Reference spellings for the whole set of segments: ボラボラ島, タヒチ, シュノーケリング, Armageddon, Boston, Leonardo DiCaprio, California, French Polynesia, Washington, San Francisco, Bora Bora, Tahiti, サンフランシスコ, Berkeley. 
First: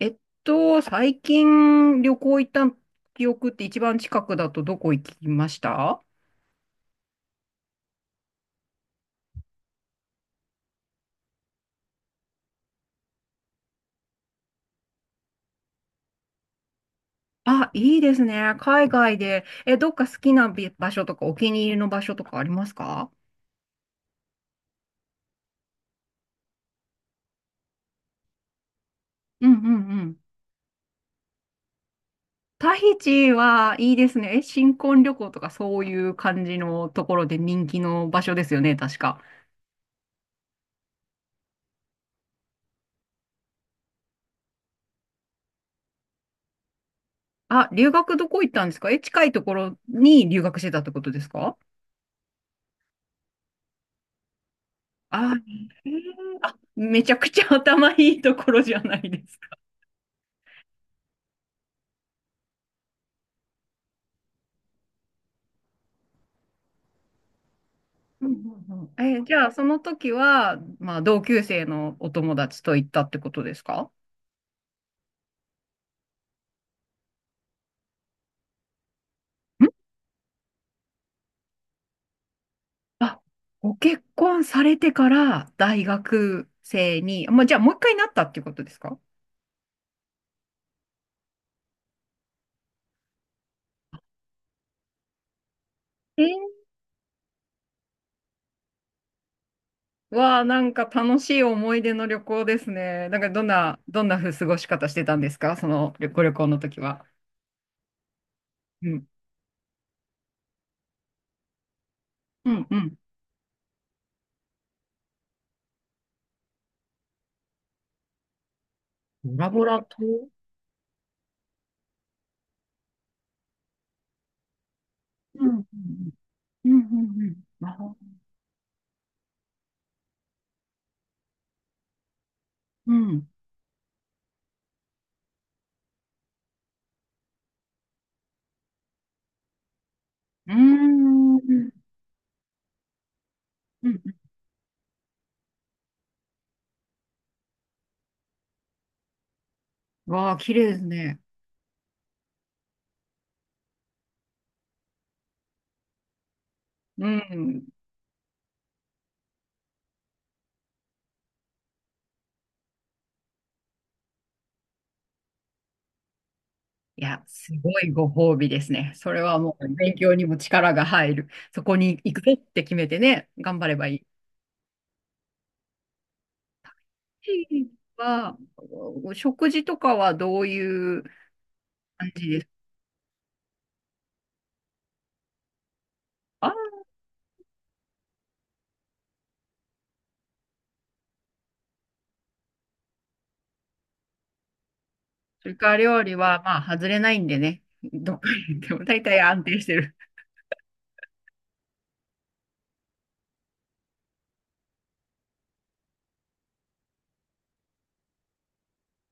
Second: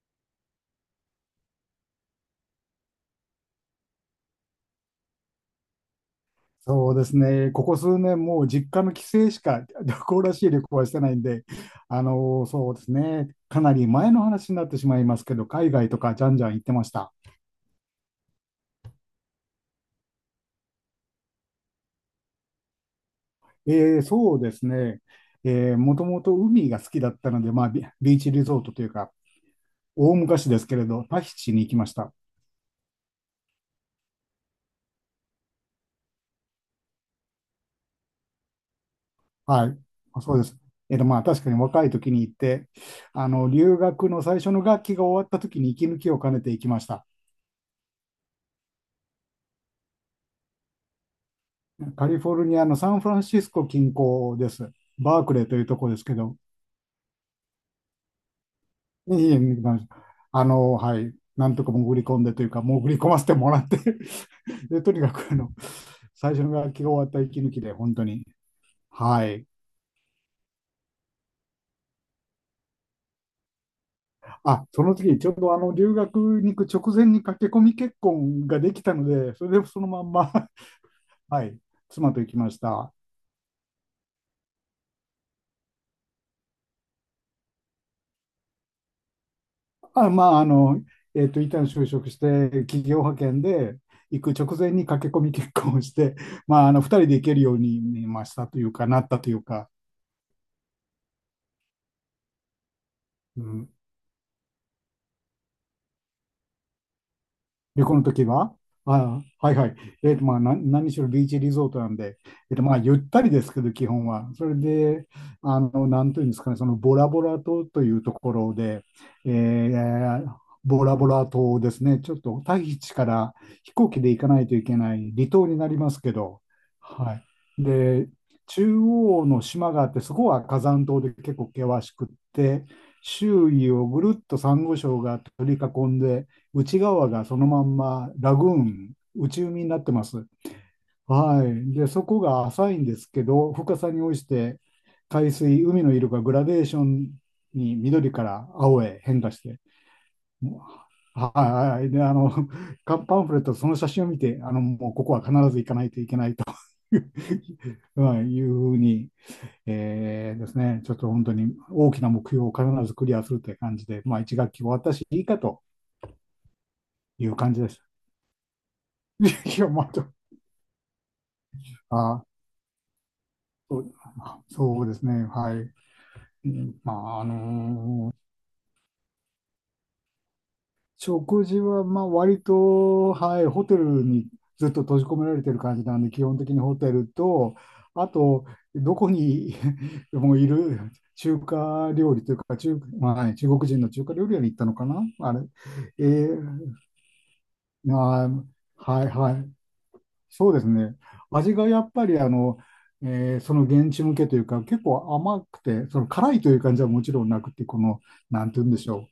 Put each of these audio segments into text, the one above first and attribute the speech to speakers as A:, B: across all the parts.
A: えっ最近旅行行った記憶って一番近くだとどこ行きました？
B: そうですね、ここ数年、もう実家の帰省しか旅行らしい旅行はしてないんで、そうですね、かなり前の話になってしまいますけど、海外とかじゃんじゃん行ってました。
A: あ、いいですね。海外で。え、どっか好きな場所とかお気に入りの場所とかありますか？
B: そうですね、もともと海が好きだったので、まあ、ビーチリゾートというか、
A: うんうんう
B: 大
A: ん。
B: 昔ですけれど、タヒチに行きました。
A: タヒチはいいですね。え、新婚旅行とかそういう感じのところで人気の場所ですよね、確か。
B: はい、まあそうです。まあ、確かに若い時に行って、あの留学の最初の学期が終わった時に息抜きを兼ねて行きました。
A: あ、留学どこ行ったんですか？え、近いところに留学してたってことですか？
B: カリフォルニアのサンフランシスコ近郊です。バー
A: あ、
B: クレーというとこ
A: へえ、
B: ろですけど、
A: めちゃくちゃ頭いいところじゃない
B: い
A: で
B: えいえ
A: す？
B: 見てましたはい、なんとか潜り込んでというか、潜り込ませてもらって で、とにかく最初の学期が終わった息抜きで、本当に、
A: うんうんうん。え、
B: は
A: じ
B: い。
A: ゃあ、その時は、まあ、同級生のお友達と行ったってことですか？
B: あ、その時、ちょうど留学に行く直前に駆け込み結婚ができたので、それで
A: ん。
B: そのまんま はい、妻と行きました。
A: あ、ご結婚されてから大学生に、まあ、じゃあ、もう一回なったっていうことですか？
B: あ、まあ、一旦就職して、企業派遣で行く直前に駆け込み結婚をして、
A: えー。
B: まあ、二人で行けるようになりましたというか、なったというか、
A: わあ、なんか楽しい思い出の旅行ですね。なんか、
B: う
A: どん
B: ん。
A: な、どんなふう過ごし方してたんですかそのご旅行の時は？
B: 旅行の時は、
A: うん。
B: あ、はいはい。まあ、何しろビーチリゾートなんで、
A: うん
B: ま
A: う
B: あ、ゆ
A: ん。
B: ったりですけど、基本は。それで、なんというんですかね、そのボラボラ島というところで、え
A: ボラボラ
B: ー
A: 島？
B: ボラボラ島ですね、ちょっとタヒチから飛行機で行かないといけない離
A: う
B: 島
A: んう
B: に
A: ん
B: なりますけど、
A: うんうん
B: は
A: うんう
B: い。
A: ん。あ、
B: で、中央の島があって、そこは火山島で結構険しくって、
A: うん。
B: 周囲をぐるっとサンゴ礁が取り囲んで、内側がそのまんまラグーン、内海になってます。
A: うーん。う
B: は
A: ん
B: い。で、そこが浅いんですけど、深
A: う
B: さに応
A: ん。
B: じて海水、海の色がグラデーションに緑から青へ変化して、
A: わあ、綺
B: も
A: 麗ですね。
B: うはい。で、カンパンフレット、その写真を見て、もうここは必ず行かないといけないとい
A: う
B: う
A: ん。
B: はい、いうふうに、ですね、ちょっと本当に大きな目標を必ずクリアするという感じで、まあ、1学期終わったし、いいかと
A: いや、
B: いう
A: す
B: 感じで
A: ご
B: す。
A: いご褒美ですね。それ はも
B: い
A: う
B: や、ま
A: 勉
B: た
A: 強に も力が入る。そこに行く
B: あ、
A: ぞって決めてね、頑張れ
B: そ
A: ば
B: う
A: い
B: そうですね。はい。うん、まあ、
A: い。は、お食事とかはどういう
B: 食事は、まあ、
A: 感じで
B: 割
A: す
B: と、はい、ホテルにずっと閉じ込められてる感じなんで、基本的
A: か？
B: にホテルと、あと、どこに もういる中華料理というか、まあ、中国人の中華料理屋に行ったのかなあれ。
A: それから料
B: え
A: 理は、まあ、
B: ー、
A: 外れないんでね。どこ
B: あー、
A: に行っても大
B: はい、
A: 体
B: は
A: 安
B: い。
A: 定してる。
B: そうですね。味がやっぱりその現地向けというか、結構甘くて、その辛いという感じはもちろんなくて、なんて言うんでしょう。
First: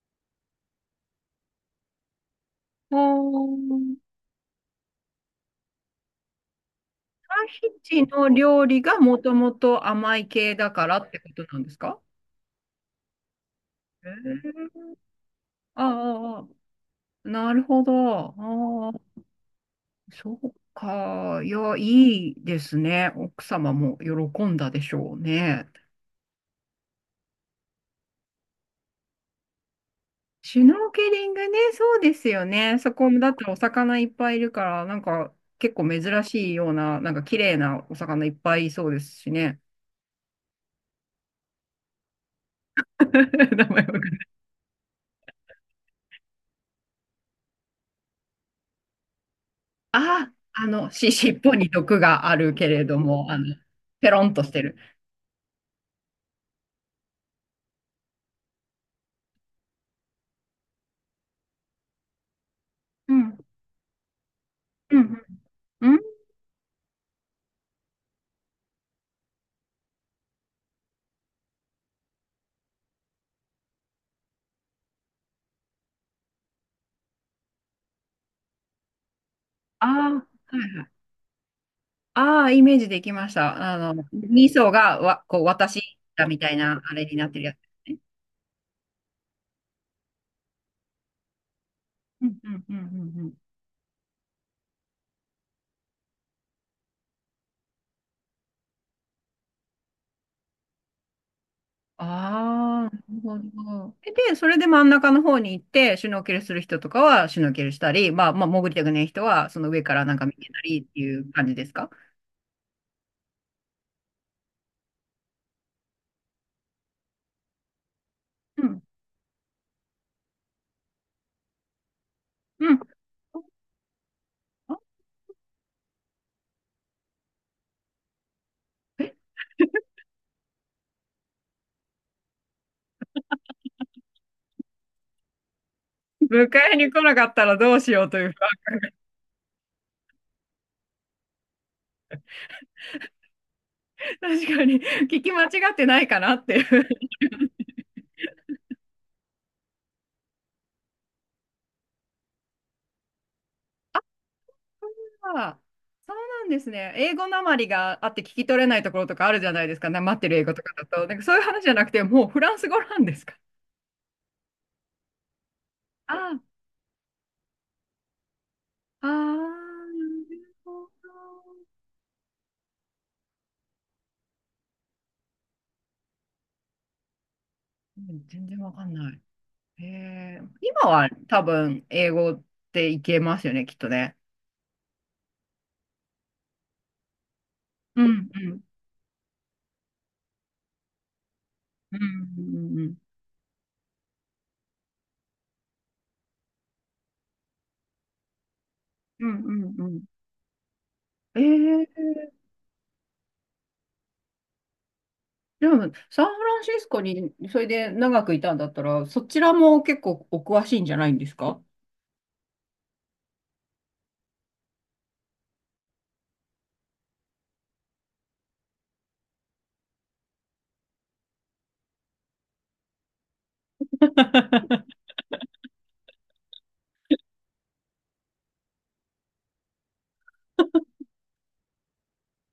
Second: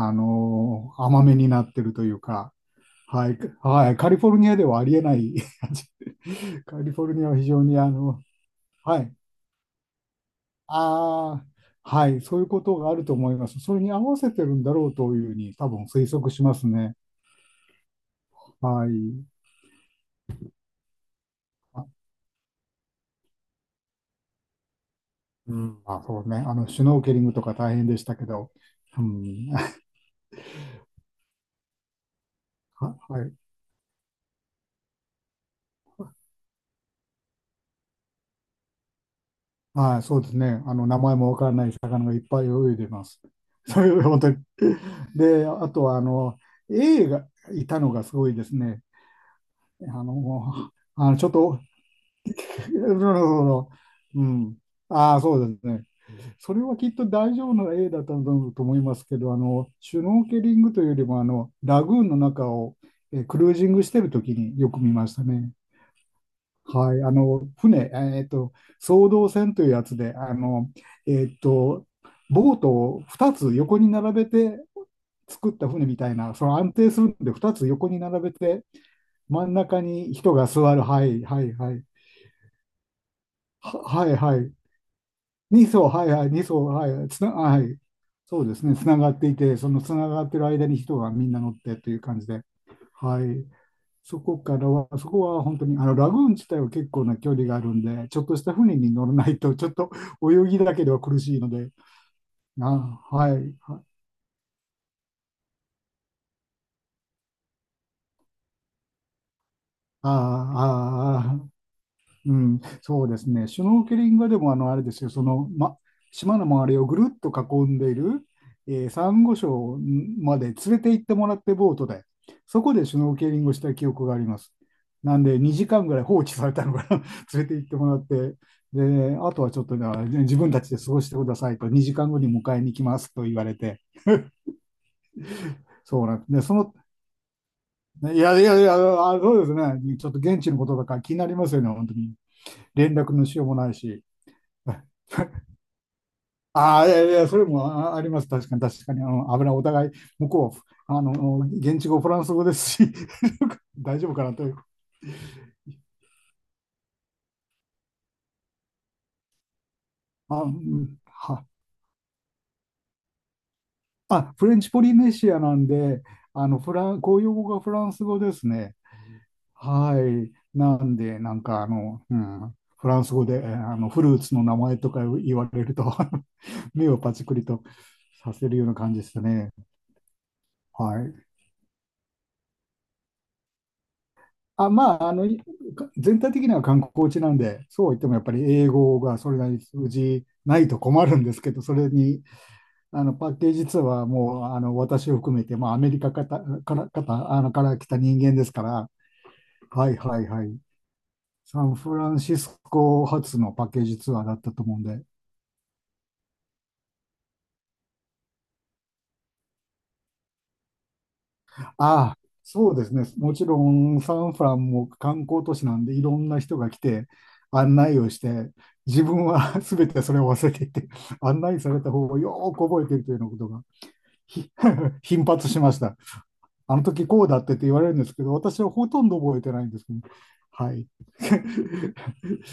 B: 甘めになってるというか、
A: お
B: はい、は
A: ー、
B: い、カリフォルニアではありえない 味。カリフォルニアは非
A: タヒ
B: 常に
A: チの料理が
B: はい、
A: もともと甘い系だからってこと
B: ああ、
A: なんですか？
B: はい、そういうことがあると思います。それに合
A: へ
B: わせてるんだろう
A: ー。
B: というふうに多
A: あ
B: 分推測
A: あ、あ
B: し
A: あ、
B: ますね。
A: なるほど。
B: は
A: ああ、
B: い。
A: そうか。いや、
B: あ、
A: いいですね。奥様も喜んだでしょう
B: う
A: ね。
B: ん。あ、そうね。シュノーケリングとか大変でしたけど、うん、
A: シュノーケリングね、そうですよね。そこ
B: は
A: だ
B: い。
A: ってお魚いっぱいいるから、なんか結構珍しいような、なんか綺麗なお魚いっぱいいそうですしね。
B: はい、そうですね。名前もわからない魚がいっぱい泳いでます。
A: 名前
B: そ
A: わかん
B: れ、本
A: な
B: 当
A: い。
B: に。で、あとは、エイがいたのがすごいですね。
A: あ、
B: ちょっ
A: 尻尾
B: と、
A: に毒があるけれど
B: なる
A: も、
B: ほど。
A: ペロ
B: う
A: ンとし
B: ん。
A: てる。
B: ああ、そうですね。それはきっと大丈夫な A だったと思いますけど、シュノーケリングというよりも、ラグーンの中を
A: うん、
B: クルージングしてる時によく見
A: うん、
B: ました
A: う
B: ね。
A: ん。うん、
B: はい、船、えっと、双胴船というやつで、えっと、ボートを2つ横に並べて作った船みたいな、安定するんで2つ横に並べて、真ん中
A: ああ
B: に人が
A: ー、は
B: 座
A: い
B: る、
A: はい。
B: はい、はい、はい、
A: ああ、イメージできました。
B: はい、は
A: 二
B: い、
A: 層がわ、こう、
B: 2層、
A: 私
B: はい、は
A: だ
B: い、
A: み
B: 2
A: たい
B: 層、
A: な、
B: は
A: あれ
B: い、
A: になってるやつ
B: はい、
A: ね。
B: そうですね、つながっていて、そのつながってる間に人がみんな乗ってという感
A: う
B: じ
A: ん
B: で、
A: うんうんうんう
B: は
A: ん。
B: い。そこからは、そこは本当に、ラグーン自体は結構な距離があるんで、ちょっとした船に乗らないと、ちょっと泳ぎだけでは苦しいので、あ、
A: ああ、な
B: は
A: る
B: い、
A: ほど。で、それで真ん中の方に行って、シュノーケルする人とかはシュノーケルしたり、まあ、潜りたくない人は、その上から
B: あ
A: なんか見てたりってい
B: あ、
A: う
B: ああ、
A: 感じですか？
B: うん、そうですね。シュノーケリングはでも、あれですよ、島の周りをぐるっと囲んでいる、
A: うん。
B: サンゴ礁まで連れて行ってもらってボートで、そこ
A: うん。
B: でシュノーケリングをした記憶があります。なんで、2時間ぐらい放置されたのかな、連れて行ってもらって、で、あとはちょっとね、じゃあ自分たちで過ごしてくださいと、2時間後に迎えに来ますと言われて、そうなんで、
A: 迎
B: その、
A: えに来なかったらどうしようと
B: い
A: いう
B: やい
A: か、
B: やいや、あ、そうですね、ちょっと現地のことだから気になりますよね、本当に。連絡のしようもないし。
A: 確かに、聞き間違ってないかなってい
B: あ
A: う。
B: あ、いやいや、それもああります。確かに、確かに。危ない。お互い、向こう、現地語、フランス語ですし、大丈夫かなという。
A: あー、そうなんですね。英語なまりがあって聞き取れないところとかあるじゃないですか。なまってる
B: あ、
A: 英
B: う
A: 語とかだ
B: ん
A: と。なんかそういう
B: は、
A: 話じゃなくて、もうフランス語なんですか。
B: あ、フレンチポリネシアなんで、
A: あ
B: あの、フラン、公用語がフランス語ですね。
A: あ、あー、
B: はい。
A: なる
B: な
A: ほ
B: んで、なん
A: ど。
B: か、うん、フランス語で、フルーツの名前とか言われると 目をパチクリと
A: うん、
B: さ
A: 全
B: せる
A: 然
B: よう
A: わ
B: な
A: かん
B: 感じで
A: な
B: し
A: い。
B: たね。
A: へえ、今
B: は
A: は
B: い。
A: 多分英語っていけますよね、きっとね。
B: あ、まあ、全体的には観光地なんで、そうは言
A: う
B: ってもやっ
A: ん
B: ぱり
A: うん
B: 英語がそれなりに通じないと困るんですけど、それ
A: う
B: に、
A: んうん
B: パッケージツアーはもう、私を含めて、まあ、アメリカかたから、かた、から来た人間ですから、
A: うんうんう
B: は
A: んう
B: い、
A: ん。
B: はい、はい。
A: え
B: サンフ
A: ー、
B: ランシスコ発のパッケージツアーだったと思うんで、
A: でもサンフランシスコにそれで長くいたんだったら、そちらも結構お詳しいんじゃないんですか？
B: ああ、そうですね。もちろんサンフランも観光都市なんでいろんな人が来て案内をして、自分は 全てそれを忘れていて、案内された方をよーく覚えているというようなことがひ 頻発しました。あの時こうだってって言われるんですけど、私はほとんど覚えてないんですけどね、はい。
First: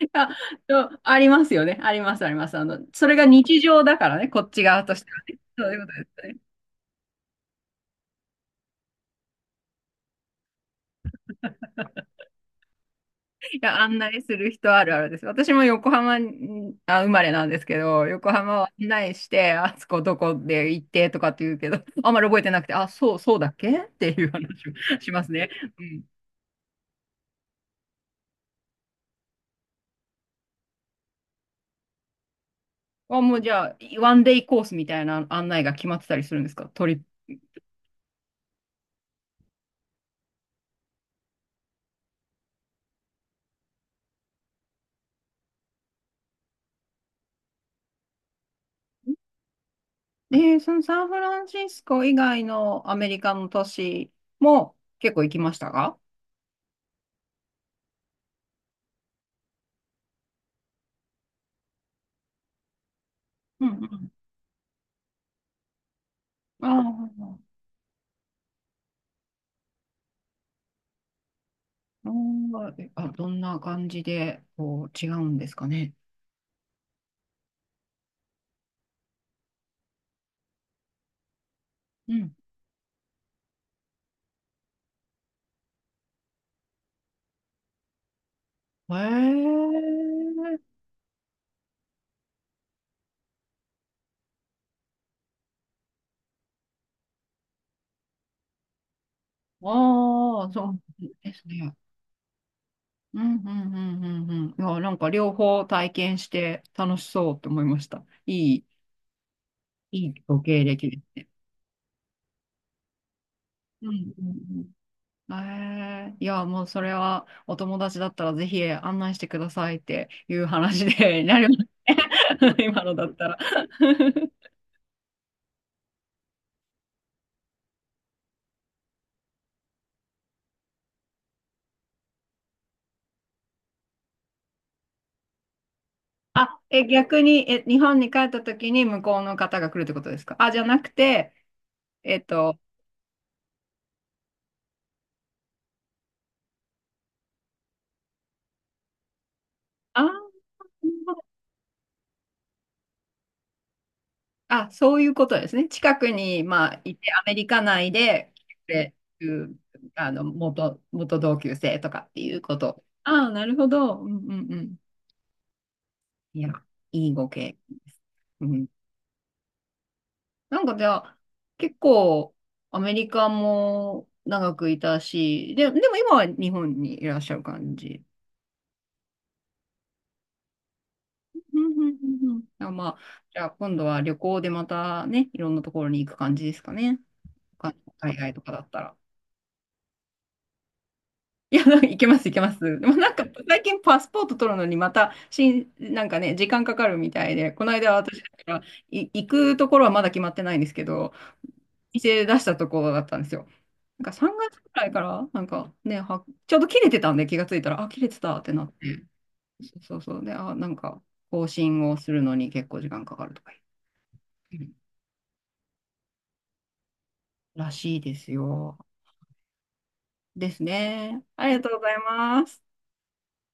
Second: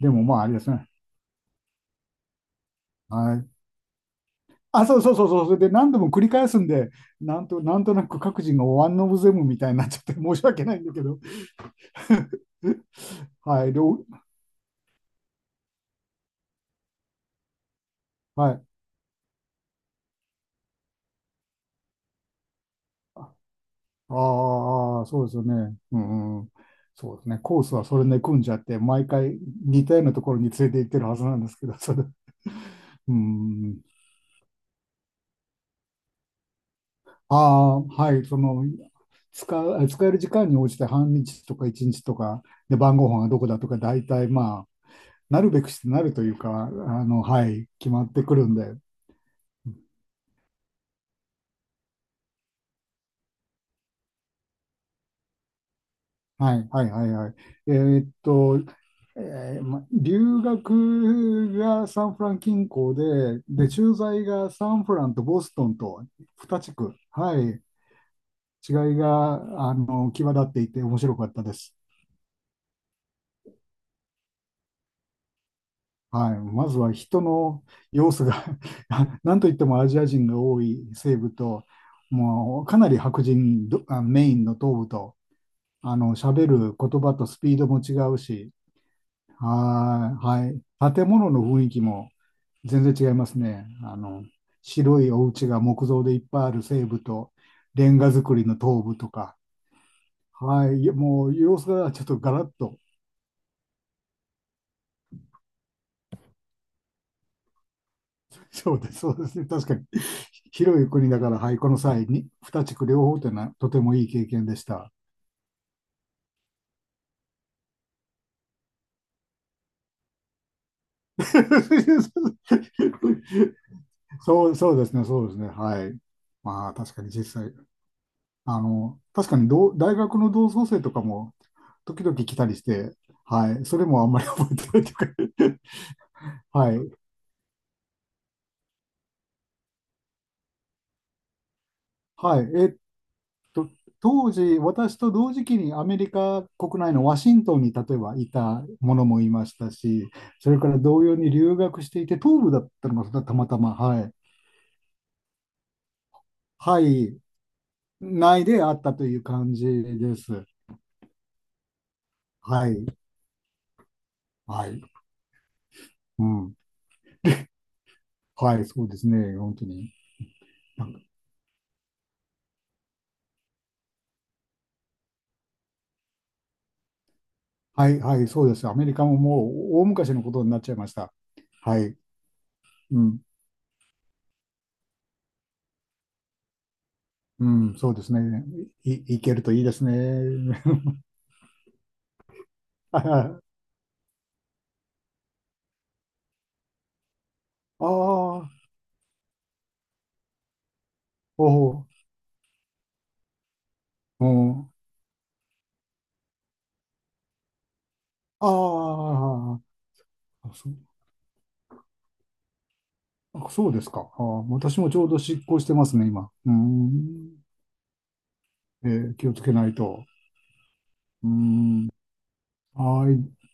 B: でも、
A: あ、
B: まああれです
A: そ
B: ね。
A: うありますよね。あります、あります。それが
B: はい。
A: 日常だからね、こっち側
B: あ、
A: と
B: そう
A: して
B: そう
A: は
B: そう
A: ね。
B: そう。それ
A: そ
B: で
A: ういうこ
B: 何
A: と
B: 度
A: で
B: も繰
A: す
B: り
A: ね。
B: 返すんで、なんとなく各人がワンオブゼムみたいになっちゃって申し訳ないんだけど。
A: い
B: はい。
A: や、案内する人あるあるです。私も横浜に、あ、生まれなんですけど、横
B: は
A: 浜を
B: い。
A: 案内して、あそこどこで行ってとかって言うけど、あんまり覚えてなくて、あ、
B: あ
A: そうだっけっていう話を
B: あ、
A: しま
B: そう
A: す
B: ですよ
A: ね。
B: ね。
A: う
B: う
A: ん。
B: ん、うん。そうですね。コースはそれで組んじゃって、毎回似たようなところに連れて行ってるはずなんですけど、それ。う
A: あ、もうじゃあ、
B: ん。
A: ワンデイコースみたいな案内が決まってたりするんですかトリップ？
B: ああ、はい。使える時間に応じて半日とか1日とか、で、晩ご飯がどこだとか、大体まあ、なるべくしてなるというか、はい、決まってくるんで、
A: そのサンフランシスコ以外のアメリカの都市も結構行きましたか？
B: はい、はい、はい、はい。えーっと、留学がサンフラン近郊で、
A: うん
B: で、
A: う
B: 駐
A: ん。
B: 在がサンフランとボストンと2
A: あ
B: 地区、は
A: あ、
B: い、違いが、際立っていて面白かったです。
A: あー、あ、どんな感じで、こう、違うんですかね？
B: はい、まずは人の様子が なんといってもアジア人が多い西部と、
A: うん。
B: もうかなり白人どあメインの東部と、喋る言葉とスピードも違うし、
A: へ
B: はい、は
A: え。
B: い。建物の雰囲気も全然違いますね。白いお家が木造でいっぱいある西部と、レンガ造りの東部とか、
A: ああ、そ
B: は
A: う
B: い、も
A: で
B: う
A: す
B: 様子
A: ね。
B: がちょっとガラッと、
A: うんうんうんうんうん。いや、なんか両方体験して楽しそうって思いました。いい、
B: そうです、そうですね、確かに。
A: いいご経
B: 広い
A: 歴です
B: 国だ
A: ね。
B: から、はい、この際に、二地区両方というのはとて
A: う
B: もいい
A: んう
B: 経験でし
A: ん
B: た。
A: うん。ええ、いや、もうそれはお友達だったらぜひ案内してくださいっていう話で なり ますね。今のだったら。
B: そう、そうですね、そうですね、はい。まあ、確かに実際、確かに同大学の同窓生とかも、時々来たりして、はい、それもあんまり覚えてないというか
A: あ、
B: はい、
A: え、逆に、え、日本に帰った時に向こうの方が来るってことですか？あ、じゃなくて、えっ
B: はい。
A: と、
B: 当時、私と同時期にアメリカ国内のワシントンに例えばいたものもいました
A: あー、
B: し、
A: なる
B: それから同
A: ほ
B: 様
A: ど。
B: に留学していて、東部だったのがたまたま、はい。
A: あ、そういうことですね。近くに、ま
B: は
A: あ、いて、
B: い。
A: アメリカ内で
B: 内
A: 来
B: であっ
A: て
B: たという
A: くれる、う
B: 感
A: ん、
B: じ
A: あ
B: で
A: の、
B: す。
A: 元同級生とかっていうこ
B: は
A: と。
B: い。
A: ああ、なるほど。うんうんう
B: は
A: ん。
B: い。う
A: いや、
B: ん。
A: いいご経験です。う
B: はい。
A: ん。
B: そうですね。本当に。
A: なんかじ
B: なん
A: ゃ
B: か、
A: あ、結構、アメリカも長くいたし、でも今は日本にいらっしゃる感
B: はい。
A: じ。
B: はい。そうです。アメリカももう大昔のことになっちゃいました。
A: うん
B: は
A: う
B: い。
A: んうんうん。あ、まあ、
B: うん。
A: じゃあ今度は旅行でまたね、いろんなところに行く感じですかね。
B: う
A: 他の
B: ん。そうです
A: 海外と
B: ね。
A: かだったら。
B: いけるといいですね。
A: いや、なんか行けます、行けます。でもなんか
B: あ
A: 最近パスポート取るのにまたなんかね、時間かかるみたいで、この間私だか
B: あ、
A: ら行くところはまだ決まってないんですけど、
B: おお。
A: 店出したところだったんですよ。なんか
B: う
A: 3月く
B: ん、
A: らいから、なんかね、ちょうど切れてたんで気がついたら、あ、切れてたってなって。
B: あ
A: そうそうそう。で、
B: あ、
A: あ、な
B: そう、
A: んか更新をするのに結構時間かかるとか言
B: そうですか。あー、
A: って。
B: 私もちょうど執行してますね、今。うーん。
A: らしいですよ。
B: えー、気をつけないと。
A: ですね。
B: うー
A: ありがとうご
B: ん。
A: ざいます。
B: はい。